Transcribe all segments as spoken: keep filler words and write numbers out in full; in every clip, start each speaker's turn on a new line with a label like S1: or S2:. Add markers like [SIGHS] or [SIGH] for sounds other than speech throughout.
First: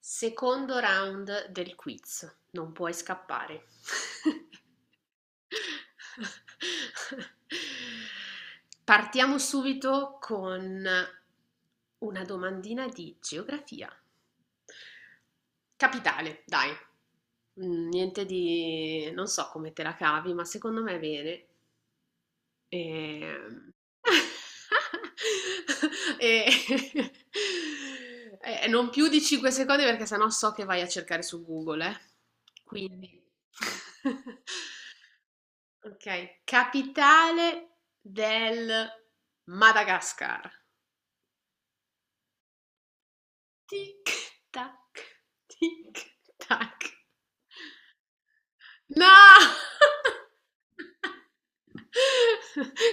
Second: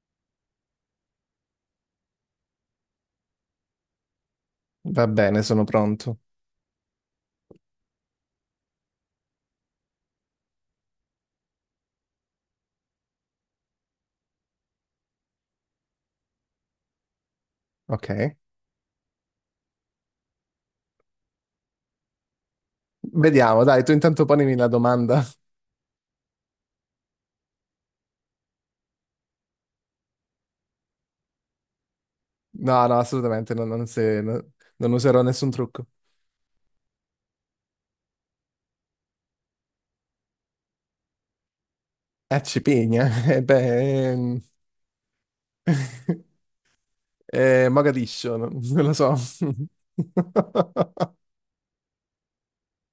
S1: Secondo round del quiz, non puoi scappare.
S2: Va bene, sono pronto.
S1: [LAUGHS] Partiamo subito con una domandina di geografia. Capitale, dai. Mm, niente
S2: Ok.
S1: di... non so come te la cavi, ma secondo me è bene.
S2: Vediamo,
S1: Ehm,
S2: dai, tu intanto ponimi la domanda.
S1: [LAUGHS] e [LAUGHS] e non più di cinque secondi perché sennò so che vai a cercare su Google, eh.
S2: No, no,
S1: Quindi.
S2: assolutamente, non, non
S1: [LAUGHS]
S2: se- no- non userò nessun trucco.
S1: Ok, capitale del Madagascar.
S2: Eh, Cipigna, [LAUGHS] eh,
S1: Tic
S2: beh, ehm,
S1: tac, tic
S2: [LAUGHS]
S1: tac.
S2: eh, Mogadiscio, non, non lo
S1: No!
S2: so. [LAUGHS]
S1: [LAUGHS]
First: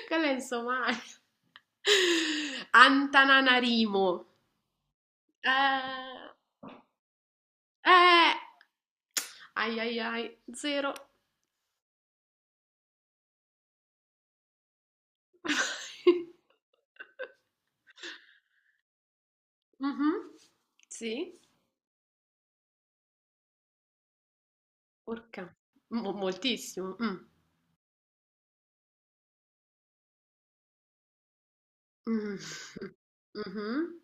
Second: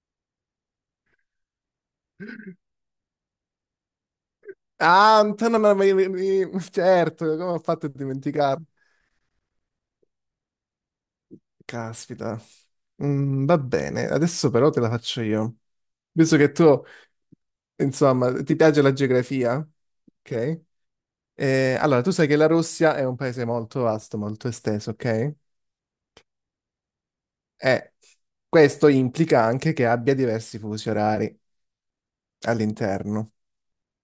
S1: Quella è in Somalia. Antananarimo.
S2: Ah, Antonio, ma- ma-
S1: Eh,
S2: ma- certo, come ho fatto a
S1: eh,
S2: dimenticarlo?
S1: ai ai ai, zero.
S2: Caspita. Mm, va bene, adesso però te la faccio io. Visto che tu,
S1: [LAUGHS]
S2: insomma, ti piace la geografia,
S1: Mhm.
S2: ok?
S1: Sì,
S2: Eh, allora, tu sai che la Russia è un paese molto vasto, molto esteso, ok?
S1: porca, mo- moltissimo. Mm.
S2: E questo implica anche che abbia diversi fusi orari
S1: Mm.
S2: all'interno.
S1: Mhm.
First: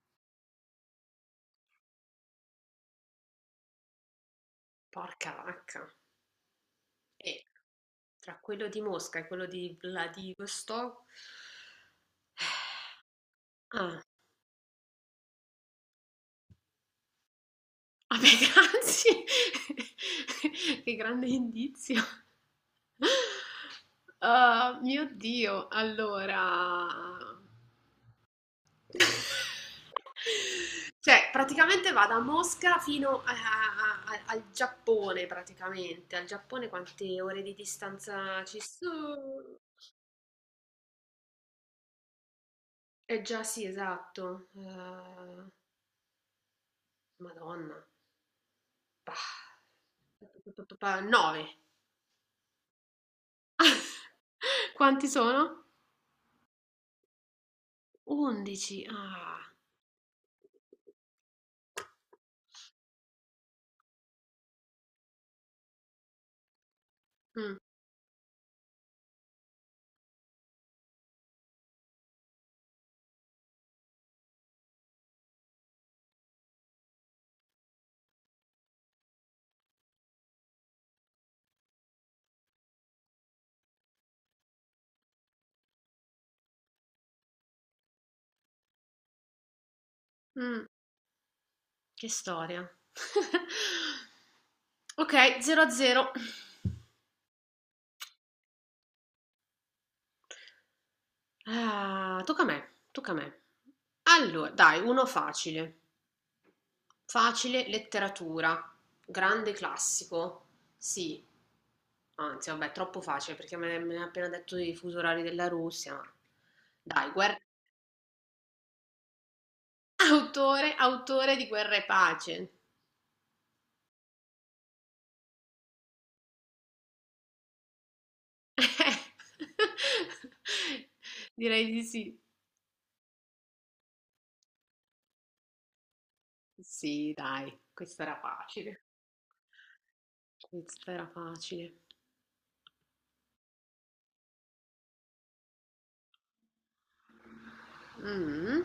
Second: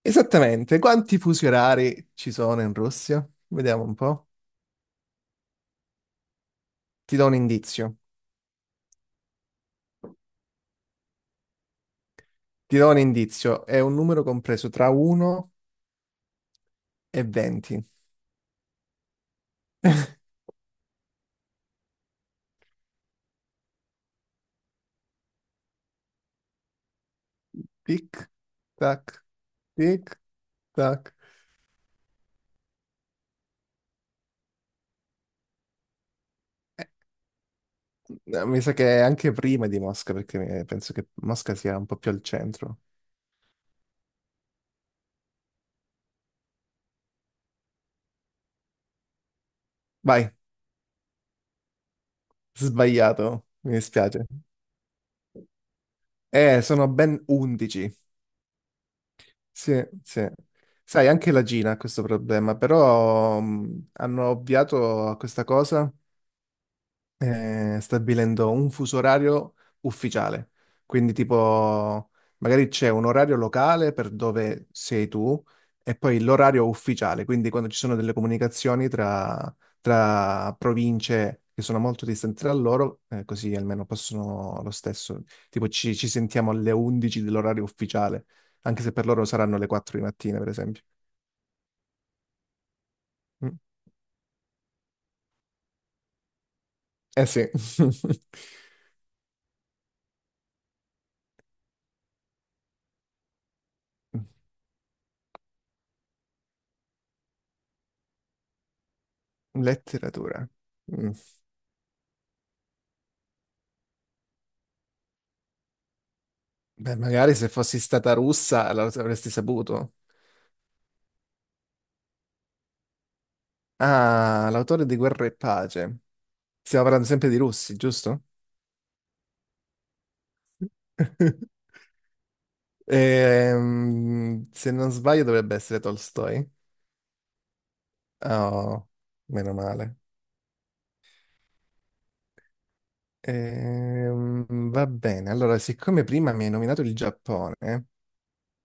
S2: Esattamente, quanti fusi orari ci sono in Russia? Vediamo un po'.
S1: Porca vacca.
S2: Ti do un
S1: E
S2: indizio.
S1: tra quello di Mosca e quello di Vladivostok,
S2: Ti do un indizio. È un
S1: ah.
S2: numero compreso tra uno e venti.
S1: Ah beh, grazie.
S2: [LAUGHS]
S1: [LAUGHS] Che grande indizio. Ah, mio Dio, allora...
S2: Tic, tac,
S1: [LAUGHS]
S2: tic, tac.
S1: Cioè, praticamente va da Mosca fino a- a- a- al Giappone, praticamente. Al Giappone quante ore di distanza
S2: Eh,
S1: ci
S2: Mi sa che è anche
S1: sono?
S2: prima di Mosca, perché eh, penso che Mosca sia un po' più al centro.
S1: Eh già sì, esatto. Eh, Madonna. Bah.
S2: Vai,
S1: nove.
S2: sbagliato, mi dispiace.
S1: Quanti sono?
S2: Eh, sono ben undici.
S1: undici. Ah.
S2: Sì, sì. Sai, anche la Gina ha questo problema, però mh, hanno ovviato a questa cosa
S1: Mh,
S2: eh, stabilendo un fuso orario ufficiale. Quindi, tipo, magari c'è un orario locale per dove sei tu e poi l'orario ufficiale. Quindi, quando ci sono delle comunicazioni tra, tra province che sono molto distanti tra loro, eh, così almeno possono lo stesso. Tipo, ci, ci sentiamo alle undici dell'orario ufficiale, anche se per loro saranno le quattro di mattina, per
S1: mh,
S2: esempio.
S1: che storia.
S2: Mm.
S1: [LAUGHS] Okay, zero a zero.
S2: Eh sì. [LAUGHS]
S1: Ah, tocca a me, tocca a me. Allo dai, uno facile. Facile, letteratura, grande classico.
S2: Letteratura. Mm.
S1: Sì, anzi vabbè, troppo facile perché me me ne ha appena detto i fusi orari della Russia, ma
S2: Beh,
S1: dai,
S2: magari
S1: guer
S2: se fossi stata russa la- avresti saputo.
S1: [LAUGHS] autore autore di Guerra e pace.
S2: Ah, l'autore di Guerra e Pace. Stiamo parlando sempre di russi, giusto?
S1: [LAUGHS]
S2: [LAUGHS]
S1: Direi di sì.
S2: Ehm, se non sbaglio dovrebbe essere Tolstoi.
S1: Sì, dai, questa era facile.
S2: Oh, meno male.
S1: Questa era facile.
S2: Ehm, Va bene, allora, siccome prima mi hai nominato il Giappone,
S1: Mm.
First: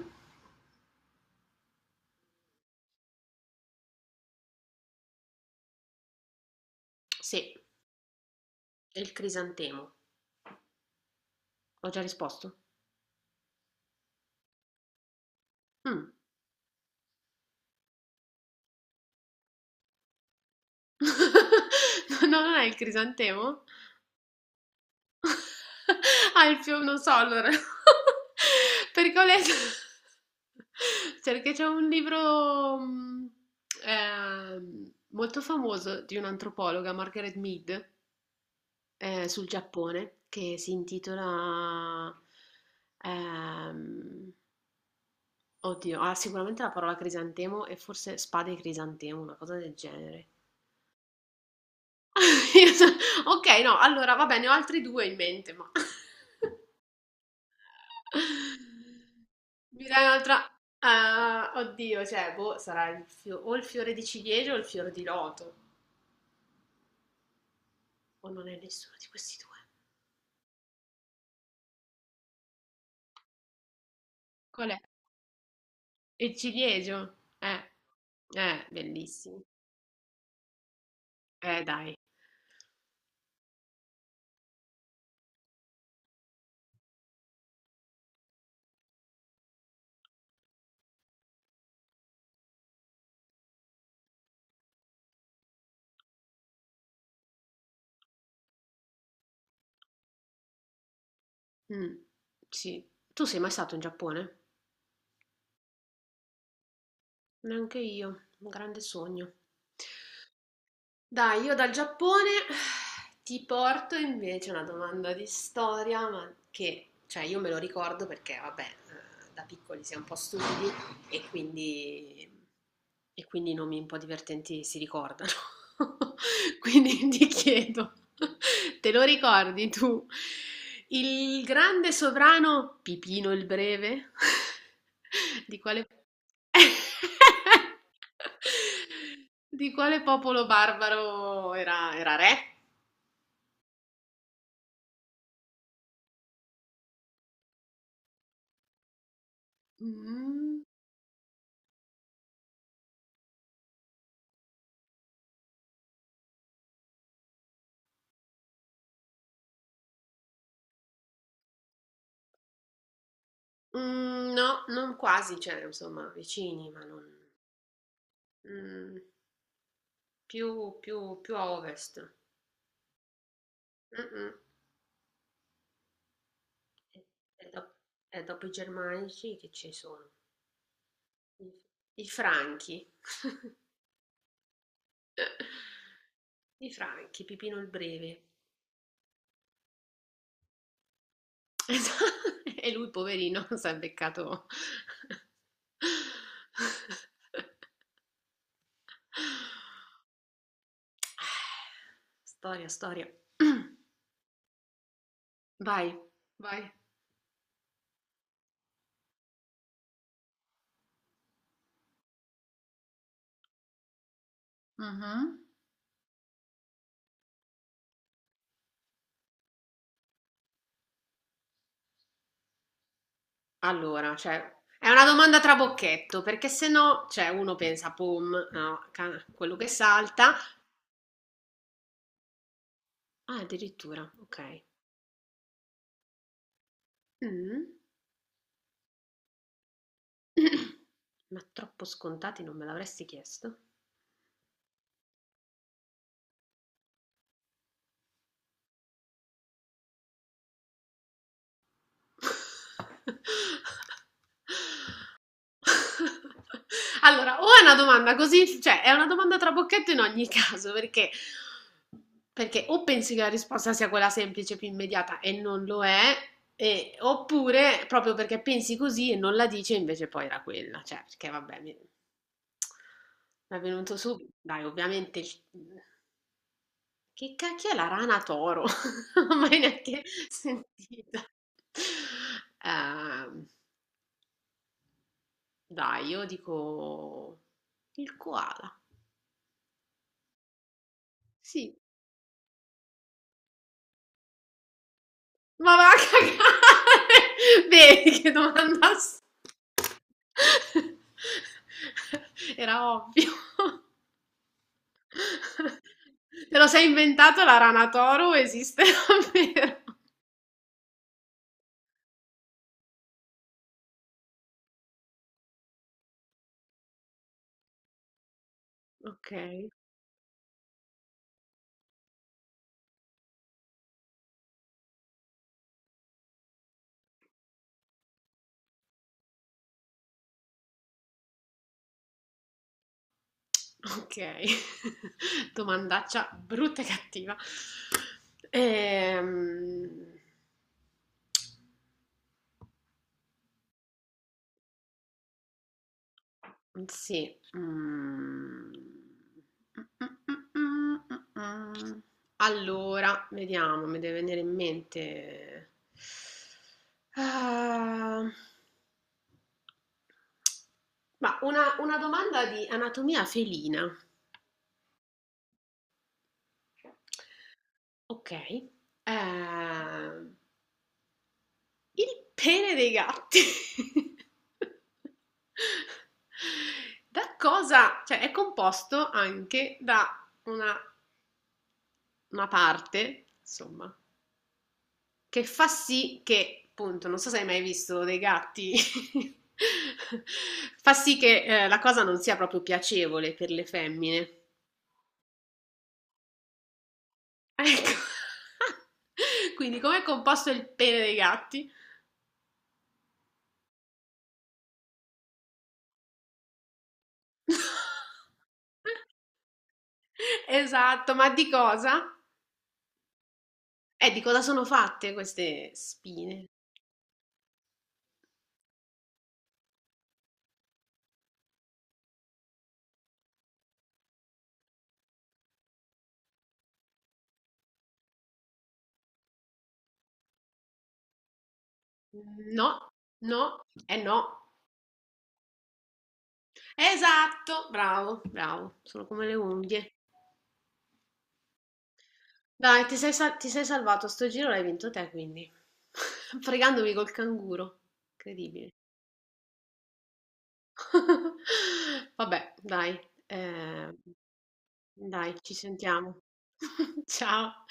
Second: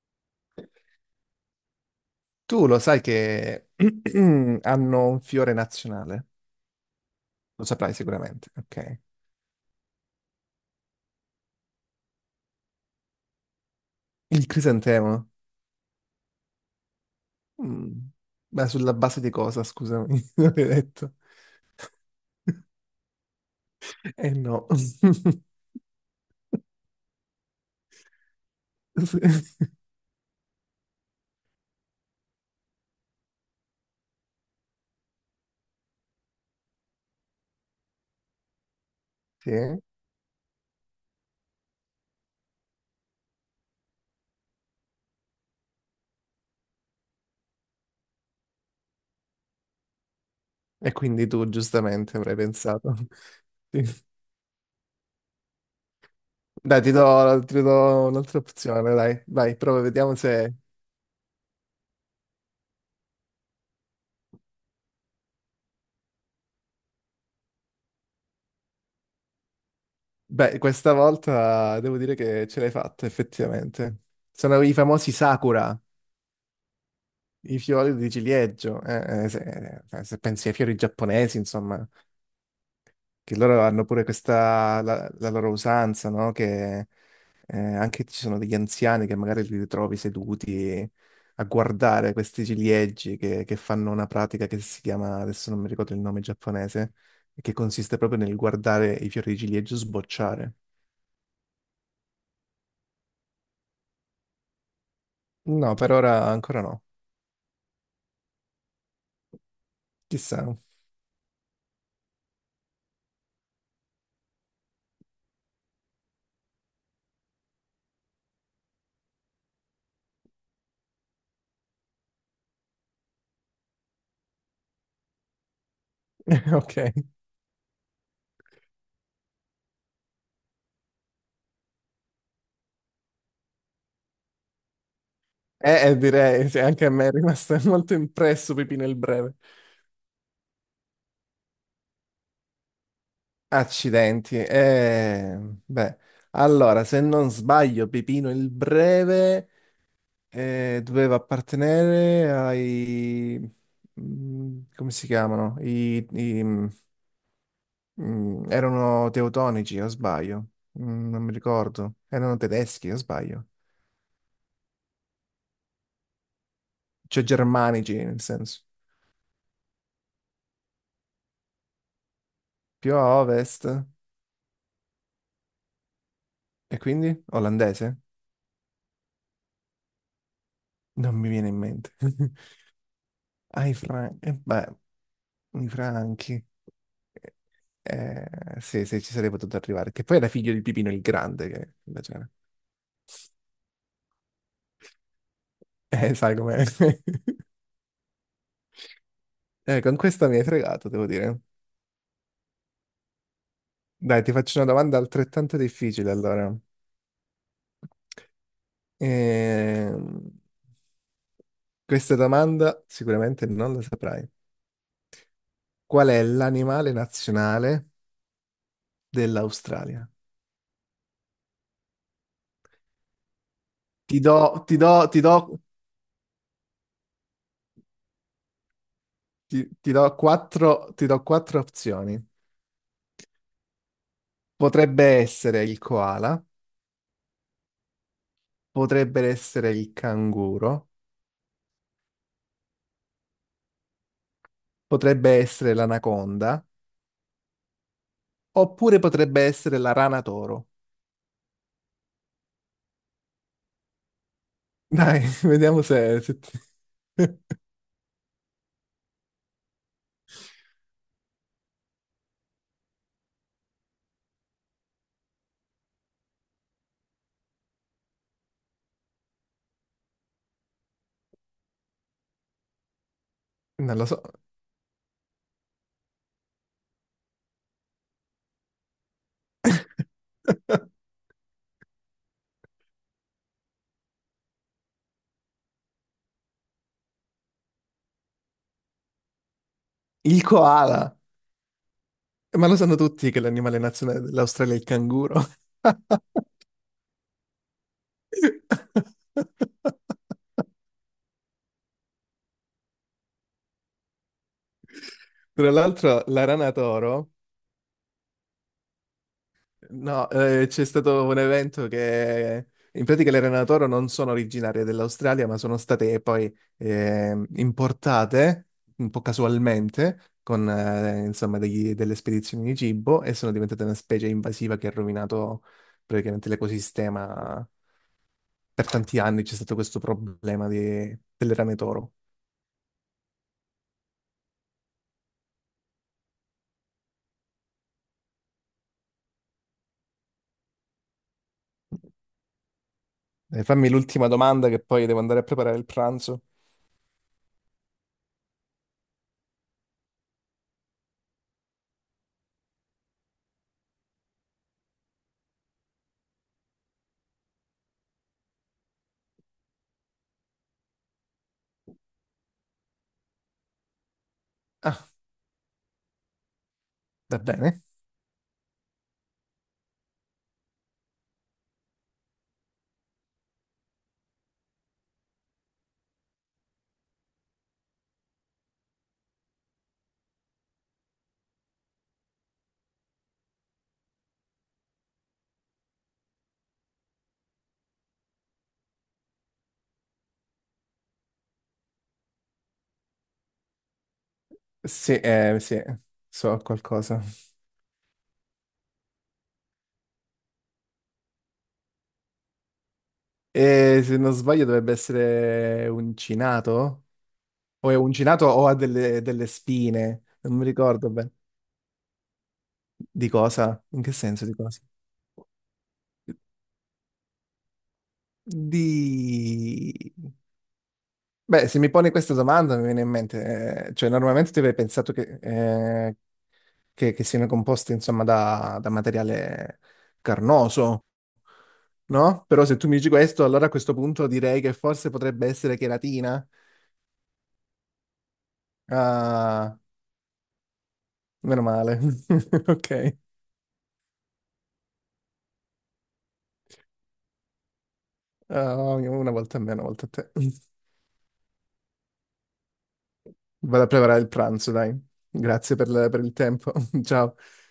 S2: tu lo sai che [CLEARS THROAT] hanno un fiore nazionale?
S1: Sì,
S2: Lo saprai sicuramente, ok.
S1: è il crisantemo. Ho già risposto.
S2: Il crisantemo.
S1: Mm.
S2: Mm. Ma sulla base di cosa, scusami, [LAUGHS] non hai detto?
S1: [LAUGHS] No, non è il crisantemo?
S2: Eh no. [LAUGHS]
S1: [LAUGHS] Ah, il fiume, non so allora. [LAUGHS] Perché ho letto... Cioè, [LAUGHS] perché c'è un libro mm, ehm, molto famoso di un'antropologa, Margaret Mead, ehm, sul
S2: Sì.
S1: Giappone che si intitola, ehm, oddio, ha sicuramente la parola crisantemo e forse spade e crisantemo, una cosa del genere.
S2: E quindi tu giustamente avrai pensato.
S1: [LAUGHS] Ok, no,
S2: Sì.
S1: allora va bene, ho altri due in mente, ma...
S2: Dai, ti do, ti do un'altra opzione,
S1: [LAUGHS]
S2: dai, vai, prova,
S1: Mi dai
S2: vediamo
S1: un'altra...
S2: se...
S1: Ah, oddio, cioè, boh, sarà il fio- o il fiore di ciliegio o il fiore di loto. O non è nessuno di questi due.
S2: Beh, questa volta devo dire che ce l'hai fatta, effettivamente. Sono
S1: Qual
S2: i
S1: è?
S2: famosi Sakura,
S1: Il ciliegio?
S2: i
S1: Eh,
S2: fiori di
S1: eh,
S2: ciliegio. Eh, eh,
S1: bellissimo.
S2: se, eh, se pensi ai fiori giapponesi,
S1: Eh,
S2: insomma,
S1: dai.
S2: che loro hanno pure questa, la, la loro usanza, no? Che eh, anche ci sono degli anziani che magari li ritrovi seduti a guardare questi ciliegi che, che fanno una pratica che si chiama, adesso non mi ricordo il nome giapponese, e che consiste proprio nel guardare i fiori di ciliegio sbocciare.
S1: Mh, sì. Tu sei mai stato in Giappone?
S2: No, per ora ancora no.
S1: Neanche io, un grande sogno.
S2: Chissà. [LAUGHS]
S1: Dai, io dal Giappone [SIGHS] ti porto invece una domanda di storia, ma che, cioè, io me lo ricordo perché, vabbè, eh, da piccoli si è un po' stupidi, e quindi, e quindi i nomi un po' divertenti si ricordano. [LAUGHS]
S2: Ok.
S1: Quindi ti chiedo, te lo ricordi tu? Il grande sovrano Pipino il Breve? [LAUGHS] Di quale...
S2: Eh, eh, direi,
S1: [LAUGHS]
S2: sì, anche a me è rimasto [LAUGHS] molto impresso Pipino il Breve.
S1: Di quale popolo barbaro era, era re?
S2: Accidenti. Eh, beh, allora, se non sbaglio, Pipino il Breve
S1: Mm,
S2: eh, doveva appartenere ai... Mm, come si chiamano? I, i- mm, erano teutonici, o sbaglio? Mm, non mi ricordo. Erano tedeschi, o sbaglio?
S1: mm, no, non quasi, cioè, insomma, vicini, ma non...
S2: Cioè germanici, nel senso.
S1: mm, più, più, più a ovest.
S2: Più a ovest.
S1: Mh-mh.
S2: E
S1: E
S2: quindi?
S1: e dop
S2: Olandese?
S1: e dopo i germanici che ci sono?
S2: Non mi viene
S1: I
S2: in mente.
S1: i
S2: [LAUGHS]
S1: franchi, [LAUGHS]
S2: Ai Franchi. Beh, i Franchi.
S1: i franchi, Pipino il Breve.
S2: Eh, sì, sì, ci sarei potuto arrivare. Che poi era figlio di Pipino il Grande,
S1: [LAUGHS]
S2: che
S1: Esa
S2: invece...
S1: e lui poverino [LAUGHS] s'è beccato
S2: Eh, sai com'è. [LAUGHS] Eh, con questa mi hai fregato, devo dire.
S1: storia, storia. [CLEARS THROAT]
S2: Dai, ti faccio una domanda altrettanto
S1: Vai.
S2: difficile, allora.
S1: Vai.
S2: Ehm, Questa domanda sicuramente non la saprai.
S1: Mh-mh.
S2: Qual è l'animale nazionale dell'Australia?
S1: Allora,
S2: Ti do,
S1: cioè
S2: ti
S1: è
S2: do,
S1: una
S2: ti do,
S1: domanda trabocchetto, perché se no, cioè uno pensa: "Pom", no, ca quello che
S2: ti, ti do
S1: salta.
S2: quattro, ti do quattro opzioni.
S1: Ah, addirittura, okay.
S2: Potrebbe essere il koala,
S1: Mh.
S2: potrebbe essere il canguro,
S1: [CLEARS THROAT] Ma troppo scontati non me l'avresti chiesto?
S2: potrebbe essere l'anaconda, oppure potrebbe essere la rana toro.
S1: [LAUGHS]
S2: Dai, [LAUGHS] vediamo se... se ti-
S1: Allora, o è
S2: [LAUGHS]
S1: una domanda così, cioè è una domanda trabocchetto in ogni caso, perché, perché o pensi che la risposta sia quella semplice, più immediata e non lo è, e- oppure proprio perché pensi così e non la dici e invece poi era quella, cioè perché vabbè, mi, mi è venuto
S2: Non lo so.
S1: subito, dai, ovviamente il- Che cacchio è la rana toro? [LAUGHS] Non l'ho mai neanche
S2: [LAUGHS]
S1: sentita. Ehm, dai, io dico il koala.
S2: Il koala.
S1: Sì.
S2: Ma lo sanno tutti che l'animale nazionale dell'Australia è il canguro.
S1: Ma va a
S2: [LAUGHS]
S1: cagare! [LAUGHS] Vedi che domanda... s- [LAUGHS] Era ovvio.
S2: Tra l'altro, la
S1: [LAUGHS] Te lo
S2: rana
S1: sei
S2: toro...
S1: inventato la rana toro? Esiste davvero? [LAUGHS]
S2: No, eh, c'è stato un evento che in pratica le rane da toro non sono originarie dell'Australia, ma sono state poi eh, importate un po'
S1: Ok.
S2: casualmente con eh, insomma degli- delle spedizioni di cibo e sono diventate una specie invasiva che ha rovinato praticamente l'ecosistema. Per tanti anni c'è stato questo problema di- delle rane toro.
S1: Okay, [LAUGHS] domandaccia brutta e cattiva. Ehm,
S2: Eh, fammi l'ultima domanda che poi devo andare a preparare il pranzo.
S1: sì, mhmm, allora, vediamo, mi deve venire in mente. Ah, ma una, una domanda di anatomia felina.
S2: Ah, va bene.
S1: Ok, ehm, il pene dei gatti. [LAUGHS] Da cosa? Cioè, è composto anche da una, una parte, insomma, che fa sì che, appunto, non so se hai mai visto dei gatti, [LAUGHS] fa sì che eh, la cosa non sia proprio piacevole per le femmine.
S2: Sì, eh, sì, so qualcosa.
S1: Ecco. [LAUGHS] Quindi, com'è composto il pene dei gatti?
S2: E se non sbaglio dovrebbe essere uncinato? O è
S1: [LAUGHS]
S2: uncinato o ha delle, delle spine? Non mi ricordo
S1: Esatto, ma
S2: bene.
S1: di cosa?
S2: Di cosa? In
S1: Eh,
S2: che
S1: di cosa
S2: senso di
S1: sono
S2: cosa?
S1: fatte queste spine?
S2: Di... Beh, se mi pone questa domanda mi viene in mente, eh, cioè normalmente ti avrei pensato che, eh, che, che siano composte insomma da, da materiale carnoso, no? Però
S1: No,
S2: se tu mi dici
S1: no,
S2: questo, allora a questo
S1: eh no.
S2: punto direi che forse potrebbe essere cheratina.
S1: Esatto, bravo, bravo. Sono come le
S2: Ah,
S1: unghie.
S2: meno male. [LAUGHS]
S1: Dai, ti sei,
S2: Ok.
S1: sal- ti sei salvato. Sto giro l'hai vinto te, quindi. [LAUGHS] Fregandomi col canguro. Incredibile.
S2: Ah, una volta a me, una volta a te. [LAUGHS]
S1: [LAUGHS] Vabbè, dai.
S2: Vado a
S1: Eh,
S2: preparare il pranzo, dai.
S1: dai, ci
S2: Grazie per, la-
S1: sentiamo.
S2: per il tempo. [LAUGHS]
S1: [LAUGHS]
S2: Ciao.
S1: Ciao.